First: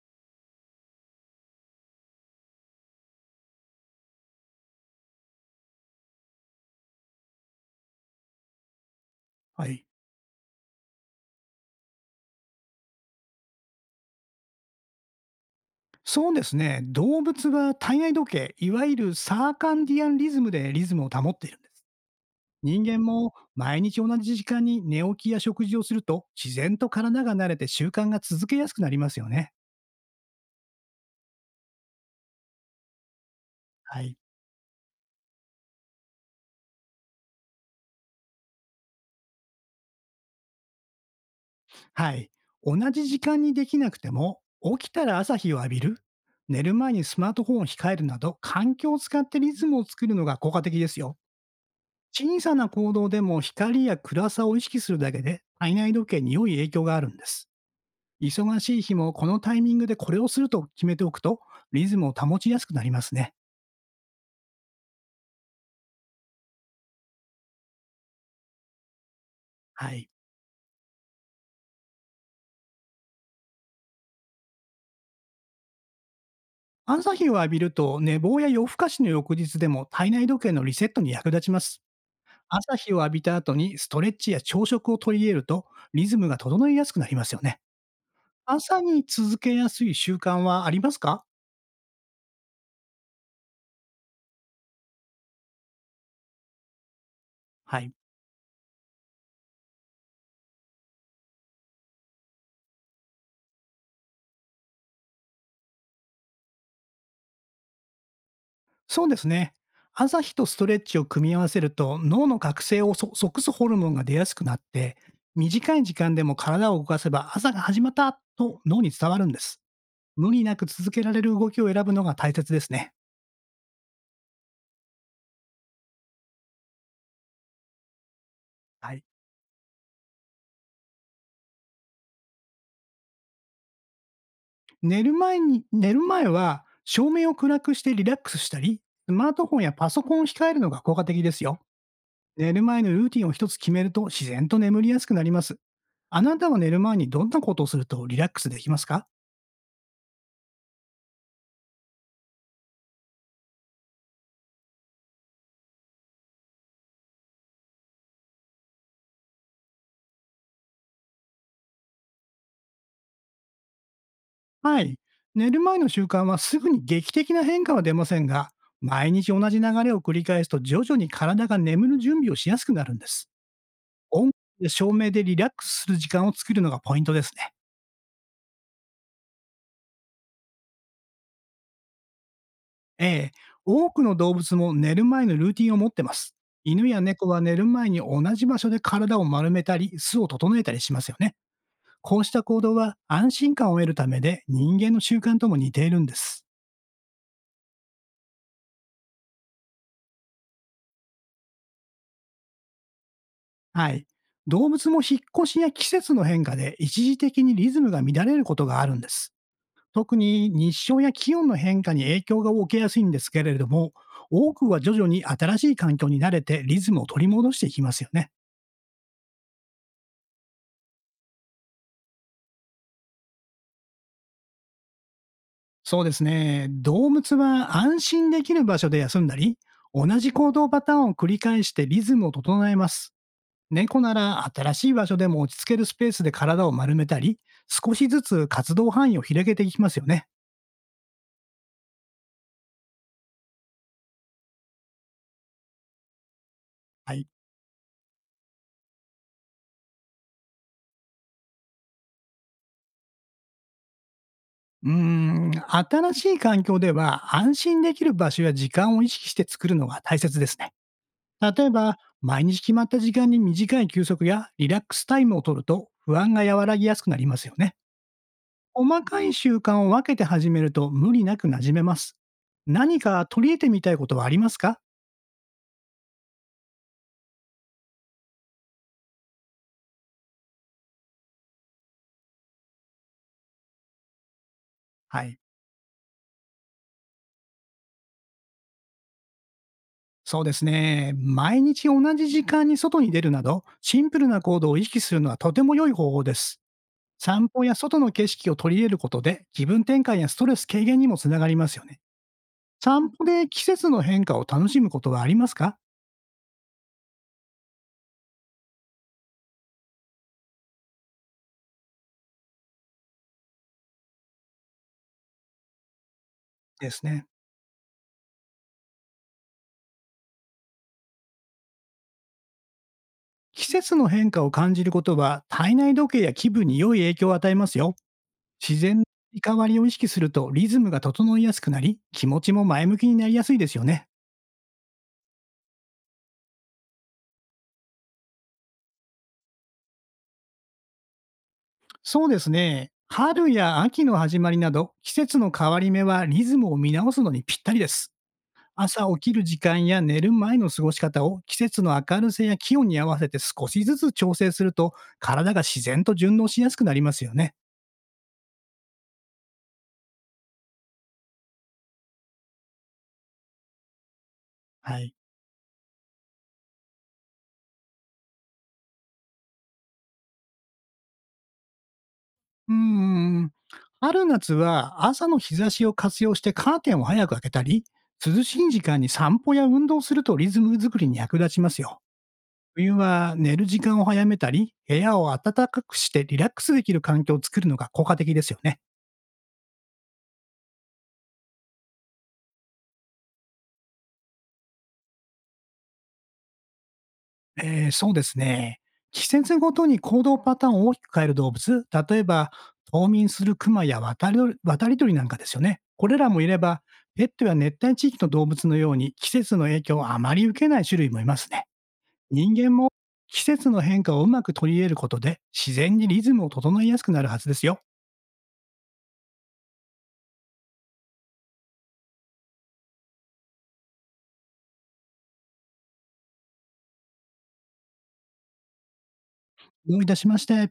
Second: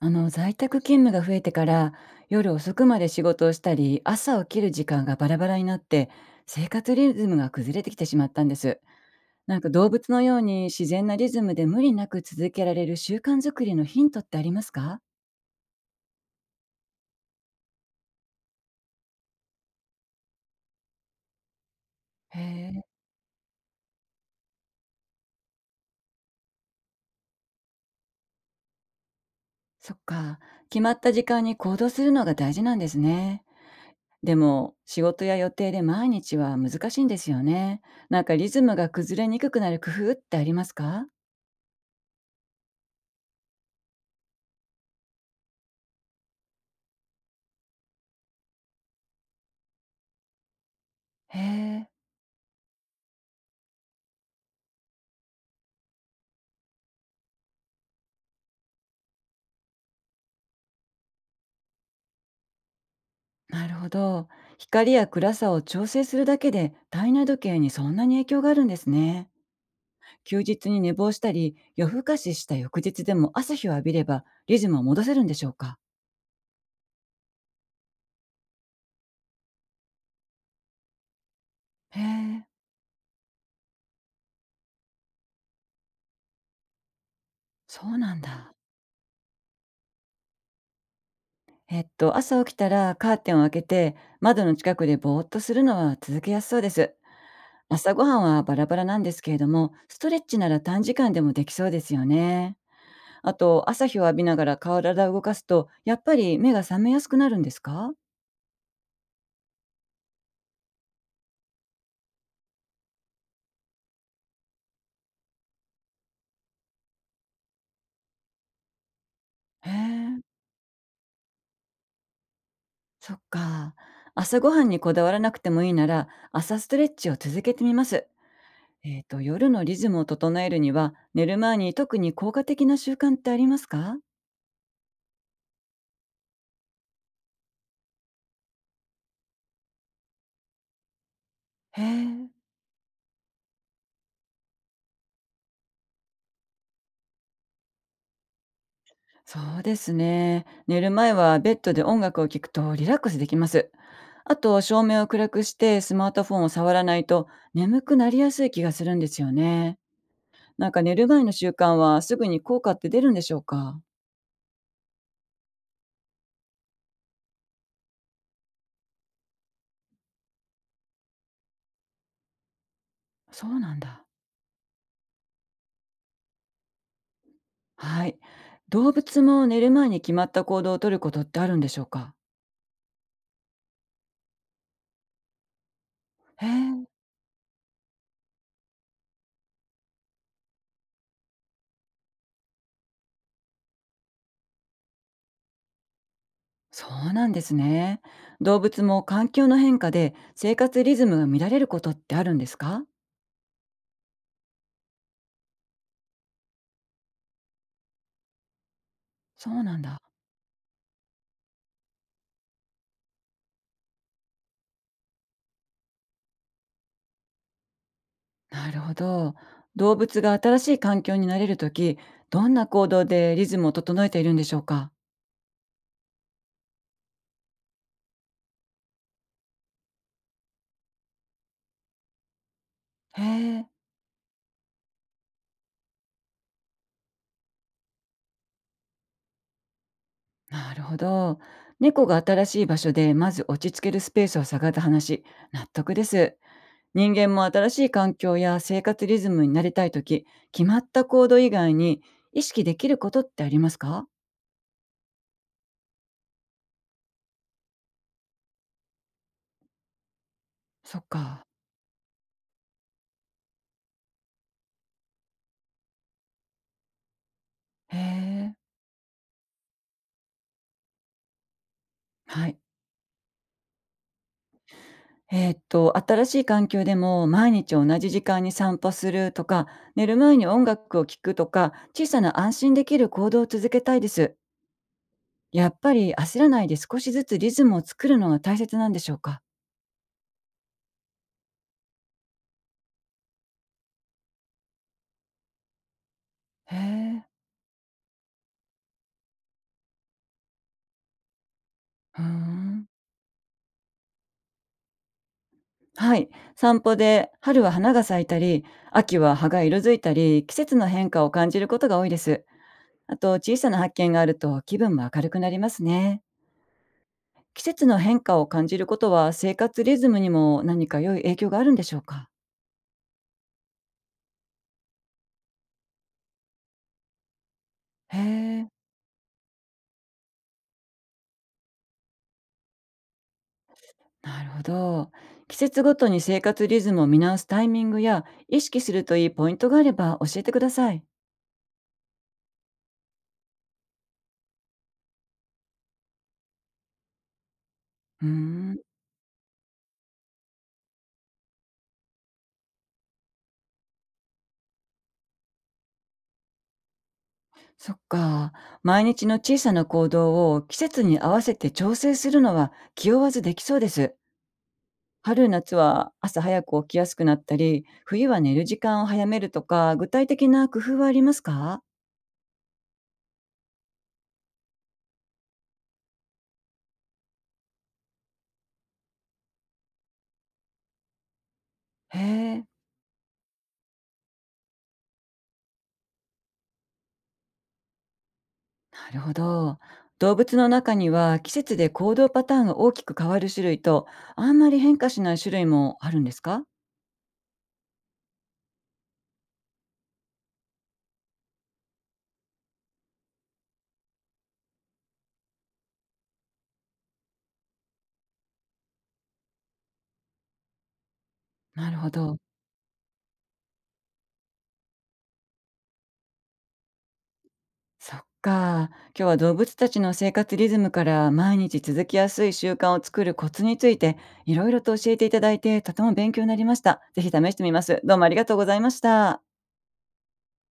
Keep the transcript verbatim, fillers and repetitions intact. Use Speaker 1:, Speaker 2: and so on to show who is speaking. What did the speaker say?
Speaker 1: あの在宅勤務が増えてから夜遅くまで仕事をしたり朝起きる時間がバラバラになって生活リズムが崩れてきてしまったんです。なん
Speaker 2: は
Speaker 1: か
Speaker 2: い。
Speaker 1: 動物のように自然なリズムで無理なく続けられる習慣づくりのヒントってありますか？
Speaker 2: そうですね。動物は体内時計、いわゆるサーカンディアンリズムでリズムを保っているんです。
Speaker 1: へえ。
Speaker 2: 人間も毎日同じ時間に寝起きや食事をすると、自然と体が慣れて習慣が続けやすくなりますよね。
Speaker 1: そっか。決まった時間に行動するのが大事なんですね。
Speaker 2: はい。
Speaker 1: でも仕事や予定で毎日は難しいんですよね。なんかリズムが崩れにくくなる工夫ってありますか？
Speaker 2: はい。同じ時間にできなくても、起きたら朝日を浴びる、寝る前にスマートフォンを控えるなど、環境を使ってリズムを作るのが効果的ですよ。
Speaker 1: へえ。
Speaker 2: 小さな行動でも光や暗さを意識するだけで、体内時計に良い影響があるんです。忙しい日もこのタイミングでこれをすると決めておくと、リズムを保ちやすくなりますね。
Speaker 1: なるほど。光や暗さを調整するだけで体内時計にそんなに影響があるんですね。
Speaker 2: はい。
Speaker 1: 休日に寝坊したり、夜更かしした翌日でも朝日を浴びればリズムを戻せるんでしょうか？
Speaker 2: 朝日を浴びると寝坊や夜更かしの翌日でも体内時計のリセットに役立ちます。
Speaker 1: へえ、
Speaker 2: 朝日を浴びた後にストレッチや朝食を取り入れるとリズムが整いやすくなりますよね。
Speaker 1: そうなんだ。
Speaker 2: 朝に続けやすい習慣はありますか？
Speaker 1: えっと、朝起きたらカーテンを開けて窓の近くでぼーっとするのは続けやすそうです。
Speaker 2: はい。
Speaker 1: 朝ごはんはバラバラなんですけれども、ストレッチなら短時間でもできそうですよね。あと、朝日を浴びながら体を動かすと、やっぱり目が覚めやすくなるんですか？
Speaker 2: そうですね。朝日とストレッチを組み合わせると脳の覚醒をそ即すホルモンが出やすくなって、短い時間でも体を動かせば朝が始まったと脳に伝わるんです。
Speaker 1: へえ、
Speaker 2: 無理なく続けられる動きを選ぶのが大切ですね。
Speaker 1: そっか。朝ごはんにこだわらなくてもいいなら、朝ストレッチを続けてみます。
Speaker 2: は
Speaker 1: え
Speaker 2: い、
Speaker 1: っ、と、夜のリズムを整えるには、寝る前に特に効果的な習慣ってありますか？
Speaker 2: 寝る前に寝る前は照明を暗くしてリラックスしたり、スマートフォンやパソコンを控えるのが効果的ですよ。
Speaker 1: へえ、
Speaker 2: 寝る前のルーティンを一つ決めると自然と眠りやすくなります。あなたは寝る前にどんなことをするとリラックスできますか？
Speaker 1: そうですね。寝る前はベッドで音楽を聴くとリラックスできます。あと、照明を暗くしてスマートフォンを触らないと眠くなりやすい気がするんですよね。なんか寝る前の習慣はすぐに効果って出るんでしょうか？
Speaker 2: はい。寝る前の習慣はすぐに劇的な変化は出ませんが、毎日同じ流れを繰り返すと徐々に体が眠る準備をしやすくなるんです。
Speaker 1: そうなんだ。
Speaker 2: 音楽や照明でリラックスする時間を作るのがポイントですね。
Speaker 1: はい。動物も寝る前に決まった行動をとることってあるんでしょうか？
Speaker 2: ええ、多くの動物も寝る前のルーティンを持ってます。
Speaker 1: へ
Speaker 2: 犬
Speaker 1: え、
Speaker 2: や猫は寝る前に同じ場所で体を丸めたり、巣を整えたりしますよね。こうした行動は安心感を得るためで、人間の習慣とも似ているんです。
Speaker 1: そうなんですね。動物も環境の変化で生活リズムが乱れることってあるんですか？
Speaker 2: はい。動物も引っ越しや季節の変化で一時的にリズムが乱れることがあるんです。
Speaker 1: そうなんだ。
Speaker 2: 特に日照や気温の変化に影響が受けやすいんですけれども、多くは徐々に新しい環境に慣れてリズムを取り戻していきますよね。
Speaker 1: なるほど。動物が新しい環境に慣れるとき、どんな行動でリズムを整えているんでしょうか？
Speaker 2: そうですね。動物は安心できる場所で休んだり、同じ行動パターンを繰り返してリズムを整えます。
Speaker 1: へえ、
Speaker 2: 猫なら新しい場所でも落ち着けるスペースで体を丸めたり、少しずつ活動範囲を広げていきますよね。
Speaker 1: なるほど。猫が新しい場所でまず落ち着けるスペースを探った話、納得です。人
Speaker 2: はい。
Speaker 1: 間も新しい環境や生活リズムになりたいとき、決まった行動以外に意識できることってありますか？
Speaker 2: うーん、新しい環境では安心できる場所や時間を意識して作るのが大切ですね。
Speaker 1: そっか。
Speaker 2: 例えば、毎日決まった時間に短い休息やリラックスタイムを取ると不安が和らぎやすくなりますよね。
Speaker 1: へえ。
Speaker 2: 細かい習慣を分けて始めると無理なく馴染めます。
Speaker 1: はい。
Speaker 2: 何か取り入れてみたいことはありますか？
Speaker 1: えーっと、新しい環境でも毎日同じ時間に散歩するとか、寝る前に音楽を聴くとか、小さな安心できる行動を続けたいです。
Speaker 2: はい。
Speaker 1: やっぱり焦らないで少しずつリズムを作るのが大切なんでしょうか？
Speaker 2: そうですね。毎日同じ時間に外に出るなど、シンプルな行動を意識するのはとても良い方法です。
Speaker 1: へえ。
Speaker 2: 散歩や外の景色を取り入れることで、気分転換やストレス軽減にもつながりますよね。
Speaker 1: ふーん。
Speaker 2: 散歩で季節の変化を楽しむことはありますか？
Speaker 1: はい。散歩で春は花が咲いたり、秋は葉が色づいたり、季節の変化を感じることが多いです。あと、小さな発見があると気分も明るくなりますね。
Speaker 2: ですね。
Speaker 1: 季節の変化を感じることは生活リズムにも何か良い影響があるんでしょうか？
Speaker 2: 季節の変化を感じることは、体内時計や気分に良い影響を与えますよ。
Speaker 1: へえ、
Speaker 2: 自然のリカバリを意識するとリズムが整いやすくなり、気持ちも前向きになりやすいですよね。
Speaker 1: なるほど。季節ごとに生活リズムを見直すタイミングや意識するといいポイントがあれば教えてください。
Speaker 2: そうですね。春や秋の始まりなど、季節の変わり目はリズムを見直すのにぴったりです。
Speaker 1: うーん。
Speaker 2: 朝起きる時間や寝る前の過ごし方を季節の明るさや気温に合わせて少しずつ調整すると、体が自然と順応しやすくなりますよね。
Speaker 1: そっか。毎日の小さな行動を季節に合わせて調整するのは気負わずできそうです。
Speaker 2: はい。
Speaker 1: 春夏は朝早く起きやすくなったり、冬は寝る時間を早めるとか、具体的な工夫はありますか？
Speaker 2: うーん。春夏は朝の日差しを活用してカーテンを早く開けたり、涼しい時間に散歩や運動するとリズム作りに役立ちますよ。
Speaker 1: へえ、な
Speaker 2: 冬は寝る時間を早めたり、部屋を暖かくしてリラックスできる環境を作るのが効果的ですよね。
Speaker 1: るほど。動物の中には季節で行動パターンが大きく変わる種類と、あんまり変化しない種類もあるんですか？
Speaker 2: えー、そうですね。季節ごとに行動パターンを大きく変える動物、例えば冬眠するクマや渡り鳥渡り鳥なんかですよね。これらもいれば、ペットや熱帯地域の動物のように季節の影響をあまり受けない種類もいますね。
Speaker 1: なるほど。
Speaker 2: 人間も季節の変化をうまく取り入れることで、自然にリズムを整えやすくなるはずですよ。
Speaker 1: そっか。今日は動物たちの生活リズムから毎日続きやすい習慣を作るコツについていろいろと教えていただいてとても勉強になりました。ぜひ試してみます。どうもありがとうございました。
Speaker 2: どういたしまして。